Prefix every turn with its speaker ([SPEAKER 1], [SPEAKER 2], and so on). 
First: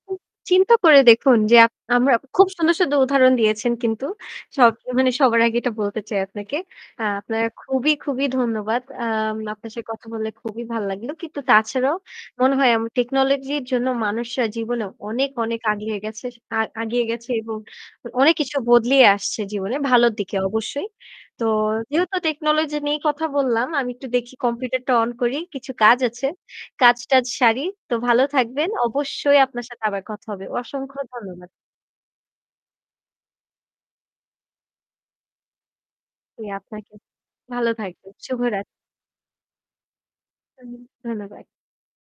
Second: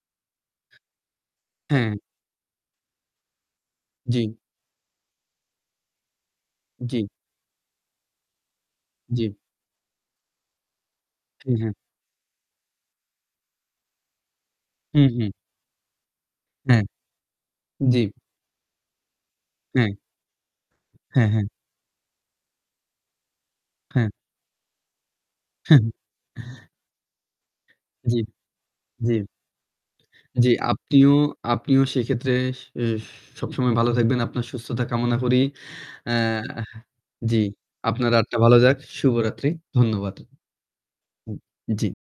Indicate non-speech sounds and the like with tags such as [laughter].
[SPEAKER 1] চিন্তা করে দেখুন যে আপ
[SPEAKER 2] হ্যাঁ।
[SPEAKER 1] আমরা খুব সুন্দর, সুন্দর উদাহরণ দিয়েছেন কিন্তু।
[SPEAKER 2] জ্বি।
[SPEAKER 1] সব অ মানে সবার আগে এটা বলতে চাই আপনাকে।
[SPEAKER 2] জ্বি।
[SPEAKER 1] আ আপনার খুবই, খুবই ধন্যবাদ। অ্যা
[SPEAKER 2] জ্বী।
[SPEAKER 1] আপনার সে কথা বলে খুবই ভাল লাগলো। কিন্তু
[SPEAKER 2] জি, জি।
[SPEAKER 1] তাছাড়াও মনে হয় আম টেকনোলজি জন্য মানুষরা জীবনে
[SPEAKER 2] হু,
[SPEAKER 1] অনেক,
[SPEAKER 2] হু।
[SPEAKER 1] অনেক, আগিয়ে গেছেস আ
[SPEAKER 2] হ্যাঁ।
[SPEAKER 1] আগিয়ে গেছে এবং
[SPEAKER 2] জ্বী।
[SPEAKER 1] অ অনেক কিছু বদলিয়ে আসছে জীবনে,
[SPEAKER 2] হ্যাঁ।
[SPEAKER 1] ভালোর দিকে অবশ্যই।
[SPEAKER 2] হ্যাঁ,
[SPEAKER 1] তো
[SPEAKER 2] হ্যাঁ।
[SPEAKER 1] যেহেতু টেকনোলজি নিয়ে কথা বললাম, আমি একটু
[SPEAKER 2] হ্যাঁ।
[SPEAKER 1] দেখি কম্পিউটারটা অন করি। কিছু কাজ আছে,
[SPEAKER 2] [chuckles]
[SPEAKER 1] কাজ টাজ সারি। তো
[SPEAKER 2] জী,
[SPEAKER 1] ভালো থাকবেন।
[SPEAKER 2] জী।
[SPEAKER 1] অবশ্যই আপনার সাথে আবার কথা হবে।
[SPEAKER 2] জি
[SPEAKER 1] অসংখ্য
[SPEAKER 2] আপনিও
[SPEAKER 1] ধন্যবাদ।
[SPEAKER 2] আপনিও সেক্ষেত্রে সে এস সবসময় ভালো থাকবেন। আপনার সুস্থতা কামনা করি। অ্যা
[SPEAKER 1] জি, আপনাকেও।
[SPEAKER 2] জি।
[SPEAKER 1] ভালো থাকবে।
[SPEAKER 2] আপনার রাতটা ভালো
[SPEAKER 1] শুভরাত্রি।
[SPEAKER 2] যাক, শুভরাত্রি। ধন্যবাদ। উম
[SPEAKER 1] ধন্যবাদ।
[SPEAKER 2] জ্বি।